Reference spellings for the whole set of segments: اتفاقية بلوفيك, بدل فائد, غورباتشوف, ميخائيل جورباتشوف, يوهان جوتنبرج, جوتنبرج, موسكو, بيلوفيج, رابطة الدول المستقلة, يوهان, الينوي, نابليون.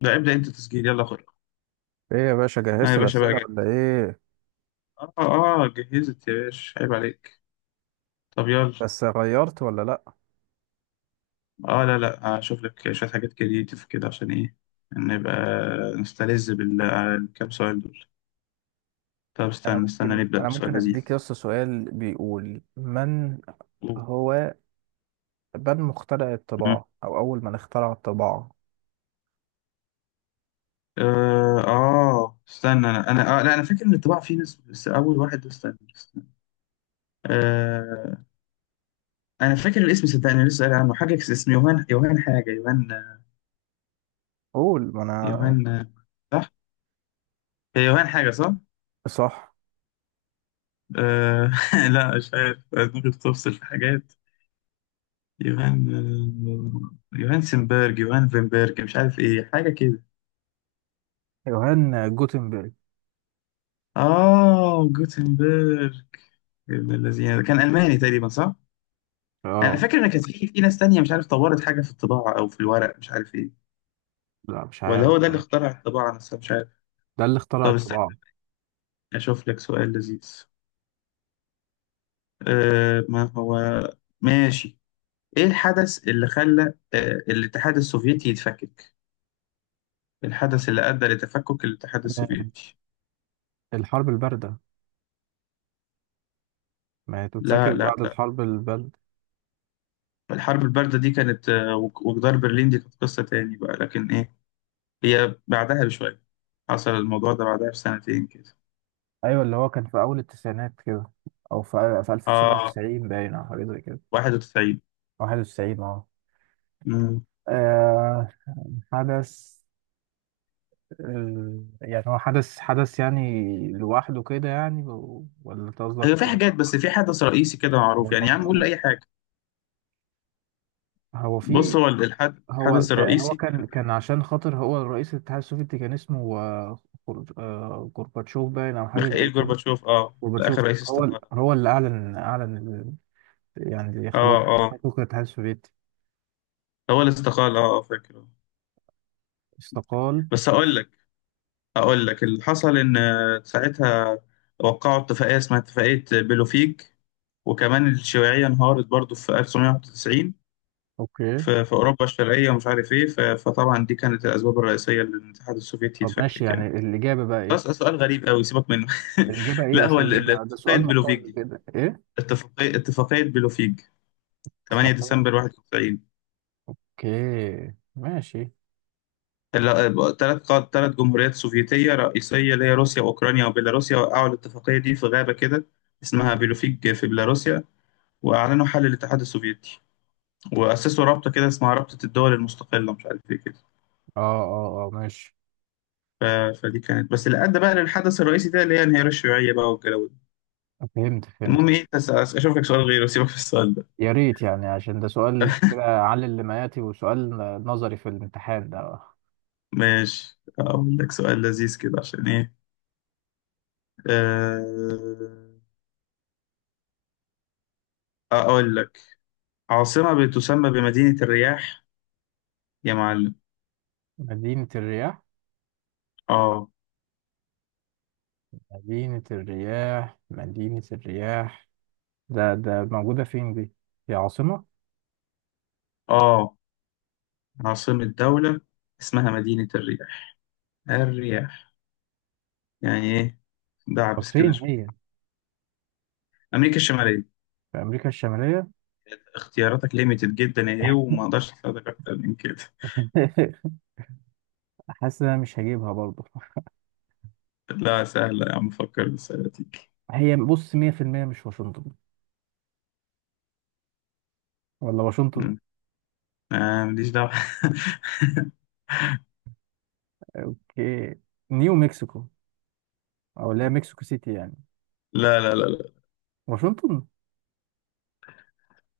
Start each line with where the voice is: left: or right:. left: لا، ابدأ انت تسجيل، يلا خد.
right: ايه يا باشا،
left: اه يا
right: جهزت
left: باشا، بقى
right: الأسئلة ولا
left: جاهز.
right: ايه؟
left: اه جهزت يا باشا، عيب عليك. طب يلا.
right: بس غيرت ولا لأ؟
left: اه، لا، لا، هشوف لك شوية حاجات كريتيف كده عشان ايه. نبقى نستلذ بالكام سؤال دول. طب،
right: انا
left: استنى استنى
right: ممكن
left: نبدأ
right: انا
left: بسؤال
right: ممكن
left: لذيذ.
right: اديك يس سؤال بيقول من
left: قول.
right: هو، من مخترع
left: مم.
right: الطباعة او اول من اخترع الطباعة؟
left: استنى انا لا، انا فاكر ان الطباعة فيه ناس، بس اول واحد ده، استنى استنى. آه. انا فاكر الاسم، صدقني لسه قايل عنه حاجة، اسمه يوهان، يوهان حاجة، يوهان.
right: قول ما انا
left: يوهان، صح؟ هي يوهان حاجة، صح؟
right: صح.
left: آه. لا، مش عارف، دماغي بتفصل في حاجات. يوهان. يوهان سنبرج، يوهان فينبرج، مش عارف ايه، حاجة كده.
right: يوهان جوتنبرج.
left: اه، جوتنبرج. ابن الذين ده كان ألماني تقريبا، صح؟ أنا
right: اه.
left: فاكر إن كانت في ناس تانية، مش عارف، طورت حاجة في الطباعة أو في الورق، مش عارف إيه.
right: لا مش
left: ولا
right: عارف
left: هو ده اللي
right: بصراحة.
left: اخترع الطباعة نفسها، مش عارف.
right: ده اللي اخترع
left: طب استنى،
right: الطباعة.
left: أشوف لك سؤال لذيذ. ما هو. ماشي. إيه الحدث اللي خلى أه الاتحاد السوفيتي يتفكك؟ الحدث اللي أدى لتفكك الاتحاد
right: آه،
left: السوفيتي.
right: الحرب الباردة. ما هي تتفكك
left: لا، لا،
right: بعد
left: لا.
right: الحرب الباردة.
left: الحرب الباردة دي كانت، وجدار برلين دي كانت قصة تاني بقى، لكن إيه، هي بعدها بشوية. حصل الموضوع ده بعدها بسنتين كده.
right: ايوه، اللي هو كان في اول التسعينات كده، او في
left: آه،
right: 1990 باين او حاجة زي كده.
left: 91.
right: 91 اه.
left: مم.
right: آه، حدث آه، يعني هو حدث حدث يعني لوحده كده يعني، ولا أنت
left: هي في
right: قصدك؟
left: حاجات، بس في حدث رئيسي كده معروف،
right: ولا
left: يعني يا عم قول لي
right: قصدك-
left: أي حاجة.
right: هو
left: بص،
right: في
left: هو
right: هو
left: الحدث
right: تا- هو
left: الرئيسي كان
right: كان عشان خاطر هو الرئيس الاتحاد السوفيتي كان اسمه غورباتشوف باين او حاجه زي
left: ميخائيل
right: كده.
left: جورباتشوف، ده آخر
right: غورباتشوف
left: رئيس
right: هو
left: استقال.
right: هو اللي اعلن يعني خلاص،
left: آه، آه.
right: حقوق الاتحاد السوفيتي.
left: هو اللي استقال، فاكر.
right: استقال.
left: بس هقول لك، أقول لك اللي حصل، إن ساعتها وقعوا اتفاقية اسمها اتفاقية بلوفيك. وكمان الشيوعية انهارت برضو في 1991،
right: اوكي.
left: في أوروبا الشرقية، ومش عارف إيه، فطبعا دي كانت الأسباب الرئيسية للاتحاد السوفيتي
right: طب ماشي،
left: يتفكك
right: يعني
left: يعني.
right: الاجابه بقى
left: بس
right: ايه؟
left: سؤال غريب أوي، سيبك منه.
right: الاجابه ايه
left: لا، هو
right: اصلا؟ ده
left: اتفاقية
right: سؤال
left: بلوفيك
right: مقالي
left: دي،
right: كده، ايه.
left: اتفاقية بلوفيك، 8 ديسمبر 91.
right: اوكي ماشي.
left: ثلاث ثلاث جمهوريات سوفيتية رئيسية، اللي هي روسيا وأوكرانيا وبيلاروسيا، وقعوا الاتفاقية دي في غابة كده، اسمها بيلوفيج في بيلاروسيا، وأعلنوا حل الاتحاد السوفيتي، وأسسوا رابطة كده اسمها رابطة الدول المستقلة، مش عارف إيه كده.
right: اه ماشي.
left: ف... فدي كانت بس اللي أدى بقى للحدث الرئيسي ده، اللي هي انهيار الشيوعية بقى والجو ده.
right: فهمت.
left: المهم إيه، أشوف لك سؤال غيره، سيبك في السؤال ده.
right: يا ريت يعني، عشان ده سؤال كده علل اللي، وسؤال نظري في الامتحان ده.
left: ماشي، أقول لك سؤال لذيذ كده عشان إيه. أه... أقول لك، عاصمة بتسمى بمدينة الرياح، يا معلم.
right: مدينة الرياح؟
left: آه.
right: مدينة الرياح. ده موجودة فين دي؟ هي عاصمة؟
left: آه، عاصمة دولة، اسمها مدينة الرياح. الرياح، يعني إيه،
right: طب
left: دعبس
right: فين
left: كده شوية.
right: هي؟
left: أمريكا الشمالية.
right: في أمريكا الشمالية؟
left: اختياراتك ليميتد جدا يا إيه، وما أقدرش أساعدك أكتر من كده.
right: حاسس إن أنا مش هجيبها برضه.
left: لا، سهلة يا عم، فكر بالسهلة تيجي.
right: هي بص 100% مش واشنطن. ولا واشنطن؟
left: مم. آه، ماليش دعوة.
right: اوكي، نيو مكسيكو، أو اللي هي مكسيكو سيتي يعني.
left: لا، لا، لا، لا.
right: واشنطن؟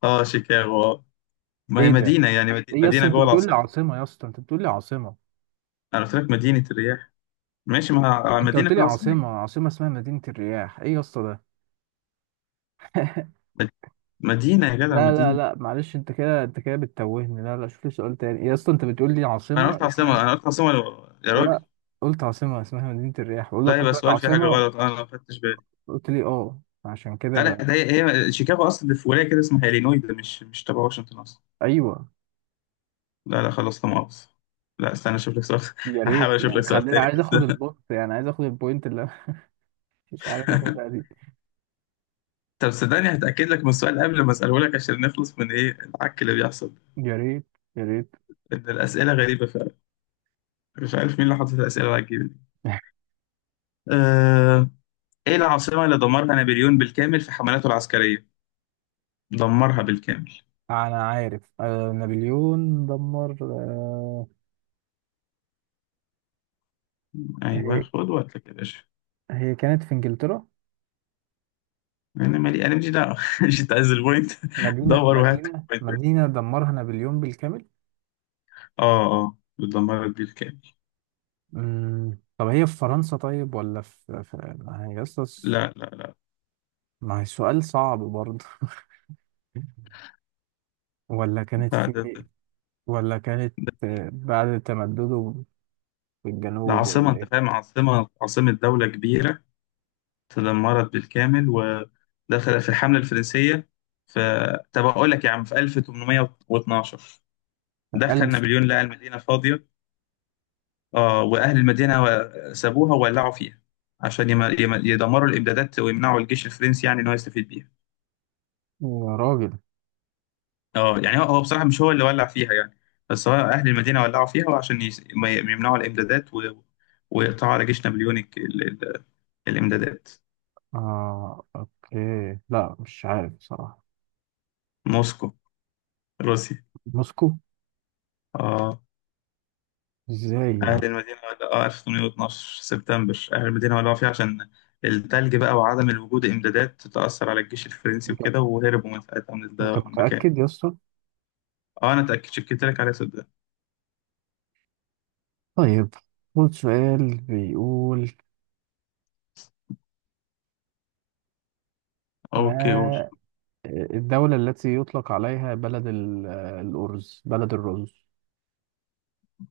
left: آه، شيكاغو. ما هي
right: ايه ده!
left: مدينة، يعني
right: ايه يا اسطى،
left: مدينة
right: انت
left: جوه
right: بتقول لي
left: العاصمة.
right: عاصمه؟ يا اسطى انت بتقول لي عاصمه!
left: أنا قلت لك مدينة الرياح. ماشي، ما هي
right: انت
left: مدينة
right: قلت
left: في
right: لي
left: العاصمة.
right: عاصمه، عاصمه اسمها مدينه الرياح، ايه يا اسطى ده!
left: مد- مدينة يا جدع،
right: لا لا
left: مدينة.
right: لا معلش، انت كده بتتوهني. لا، شوف لي سؤال تاني. إيه يا اسطى، انت بتقول لي
left: أنا
right: عاصمه
left: قلت عاصمة،
right: اسمها!
left: أنا قلت عاصمة، يا
right: لا،
left: راجل.
right: قلت عاصمه اسمها مدينه الرياح، بقول لك
left: لا،
right: قلت
left: يبقى
right: لك
left: سؤال في حاجة
right: عاصمه.
left: غلط، أنا ما خدتش بالي.
right: قلت لي اه، عشان كده
left: لا، لا،
right: بقى.
left: ده هي شيكاغو، اصلا في ولايه كده اسمها الينوي، ده مش تبع واشنطن اصلا.
right: ايوه.
left: لا، لا، خلاص، لا مؤاخذة. لا، استنى اشوف لك سؤال.
right: يا ريت
left: هحاول اشوف
right: يعني،
left: لك سؤال
right: خليني
left: تاني
right: عايز اخد
left: بس.
right: البوست، يعني عايز اخد البوينت اللي انا. مش عارف اخدها دي.
left: طب صدقني، هتاكد لك من السؤال قبل ما اساله لك، عشان نخلص من ايه العك اللي بيحصل.
right: يا ريت، يا ريت.
left: ان الاسئله غريبه فعلا، مش عارف مين اللي حاطط الاسئله العجيبه دي. أه... ايه العاصمه اللي دمرها نابليون بالكامل في حملاته العسكريه؟ دمرها بالكامل.
right: انا عارف، آه نابليون دمر، آه.
left: ايوه،
right: هي
left: خد وقتك يا باشا.
right: هي كانت في انجلترا.
left: انا مالي، انا مش دعوه. مش عايز البوينت.
right: مدينة
left: دور وهات.
right: مدينة مدينة دمرها نابليون بالكامل.
left: اه بتدمرك بالكامل.
right: طب هي في فرنسا طيب، ولا في، ما هي أصلاً،
left: لا، لا،
right: ما هي سؤال صعب برضه. ولا كانت
left: لا،
right: في، ولا كانت،
left: ده,
right: بعد تمدده في
left: ده
right: الجنوب
left: عاصمة،
right: ولا
left: انت
right: ايه؟
left: فاهم، عاصمة دولة كبيرة، تدمرت بالكامل، ودخل في الحملة الفرنسية. ف طب اقول لك يا عم، في 1812 دخل
right: ألف.
left: نابليون، لقى المدينة فاضية. اه، واهل المدينة سابوها وولعوا فيها، عشان يدمروا الامدادات ويمنعوا الجيش الفرنسي، يعني ان هو يستفيد بيها.
right: يا راجل.
left: اه، يعني هو بصراحة مش هو اللي ولع فيها يعني، بس هو أهل المدينة ولعوا فيها، وعشان ما يمنعوا الإمدادات ويقطعوا على جيش نابليون ال... الإمدادات.
right: اه اوكي، لا مش عارف بصراحة.
left: موسكو، روسيا.
right: موسكو.
left: اه.
right: ازاي
left: أهل
right: يعني؟
left: المدينة ولعوا، 1812 سبتمبر، أهل المدينة ولعوا فيها عشان التلج بقى، وعدم الوجود إمدادات تأثر على الجيش الفرنسي
right: انت
left: وكده، وهربوا من ساعتها، من ده
right: انت
left: من المكان.
right: متأكد يا اسطى؟
left: اه، أنا اتأكد، شكيت لك عليها صدق.
right: طيب، خد سؤال بيقول:
left: اوكي، قول.
right: ما الدولة التي يطلق عليها بلد الأرز، بلد الرز؟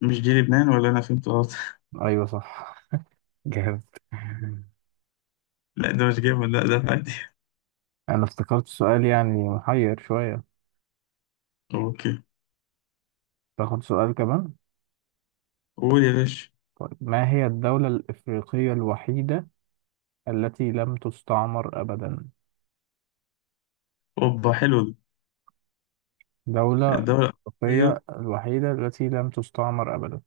left: مش دي لبنان، ولا أنا فهمت غلط؟
right: أيوة صح. جامد.
left: لا، ده مش جبنة، لا ده عادي.
right: أنا افتكرت سؤال يعني محير شوية.
left: اوكي.
right: تاخد سؤال كمان.
left: قول يا باشا.
right: طيب، ما هي الدولة الإفريقية الوحيدة التي لم تستعمر أبدا؟
left: اوبا، حلو ده.
right: دولة
left: الدولة الأوروبية.
right: إفريقية الوحيدة التي لم تستعمر أبدا.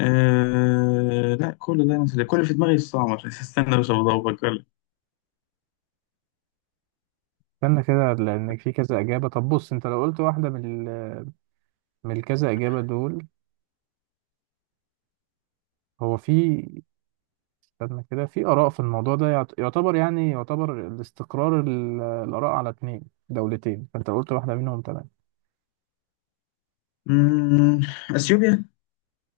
left: لا، كل ده أنا كل اللي في دماغي الصعب. عشان استنى بس، أبغى أفكر لك.
right: استنى كده لأن في كذا إجابة. طب بص، أنت لو قلت واحدة من من الكذا إجابة دول. هو في. استنى كده، في آراء في الموضوع ده، يعتبر يعني، يعتبر الاستقرار الآراء على اتنين دولتين، فأنت قلت واحدة منهم تمام.
left: مم، أثيوبيا،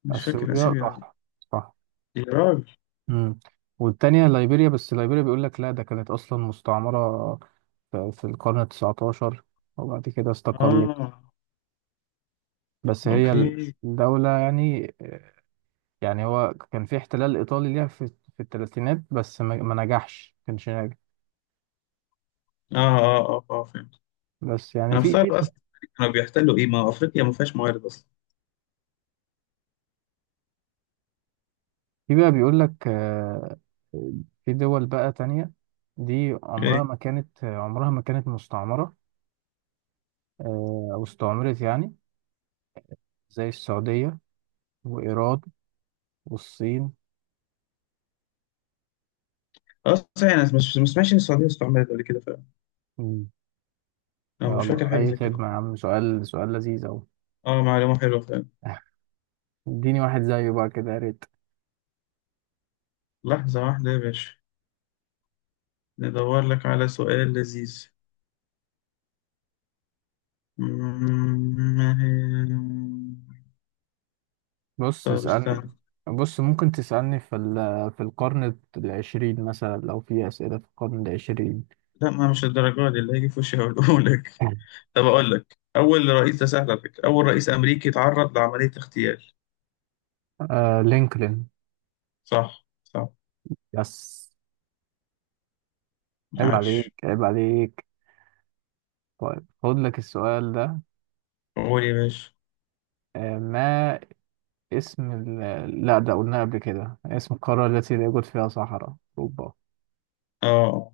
left: مش فاكر
right: أثيوبيا
left: أثيوبيا ولا لأ.
right: صح، صح.
left: يا راجل.
right: امم. والتانية ليبيريا، بس ليبيريا بيقول لك لا، ده كانت أصلا مستعمرة في في القرن التسعتاشر وبعد كده استقلت.
left: آه.
right: بس هي
left: أوكي.
right: الدولة يعني، يعني هو كان في احتلال إيطالي ليها في في الثلاثينات، بس ما نجحش، ما كانش ناجح.
left: آه، آه، آه، آه، فهمت.
right: بس يعني
left: أنا
right: في في،
left: مستغرب أصلا، كانوا بيحتلوا إيه، ما أفريقيا ما فيهاش موارد أصلا.
right: في بقى بيقول لك في دول بقى تانية دي عمرها
left: إيه.
right: ما كانت، عمرها ما كانت مستعمرة. أو استعمرت يعني، زي السعودية وإيران والصين.
left: أصلا أنا مش سمعتش إن السعودية استعملت قبل كده فعلا.
right: مم.
left: أنا مش فاكر
right: يلا
left: حاجة
right: أي
left: زي كده.
right: خدمة يا عم، سؤال سؤال لذيذ أهو.
left: آه، معلومة حلوة فعلا.
right: اديني واحد زيه بقى كده يا ريت.
left: لحظة واحدة يا باشا، ندور لك على سؤال لذيذ. ما هي،
right: بص
left: طب استنى.
right: اسألني. بص ممكن تسألني في في القرن العشرين مثلا، لو في أسئلة في القرن العشرين.
left: لا، ما مش الدرجة دي اللي هيجي في وشي هقوله لك. طب أقول لك، أول رئيس، ده سهل على فكرة، أول رئيس أمريكي تعرض لعملية اغتيال.
right: آه لينكولن.
left: صح، صح.
right: يس. عيب عليك،
left: عاش.
right: عيب عليك. طيب خد لك السؤال ده:
left: قول يا باشا.
right: ما اسم ال... لا ده قلناه قبل كده اسم القارة التي لا يوجد فيها صحراء؟ أوروبا.
left: آه،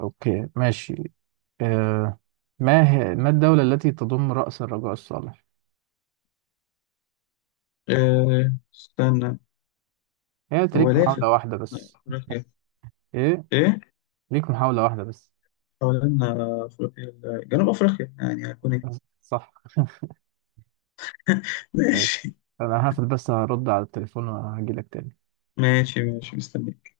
right: أوكي ماشي. آه، ما الدولة التي تضم رأس الرجاء الصالح؟
left: آه، استنى.
right: هي أنت
left: هو
right: ليك
left: لافت.
right: محاولة واحدة بس.
left: أفريقيا.
right: إيه؟
left: إيه؟
right: ليك محاولة واحدة بس.
left: حوالين أفريقيا، جنوب أفريقيا، يعني هكون إيه.
right: صح. ماشي.
left: ماشي.
right: أنا هقفل بس هرد على التليفون وهجيلك تاني.
left: ماشي، ماشي، مستني.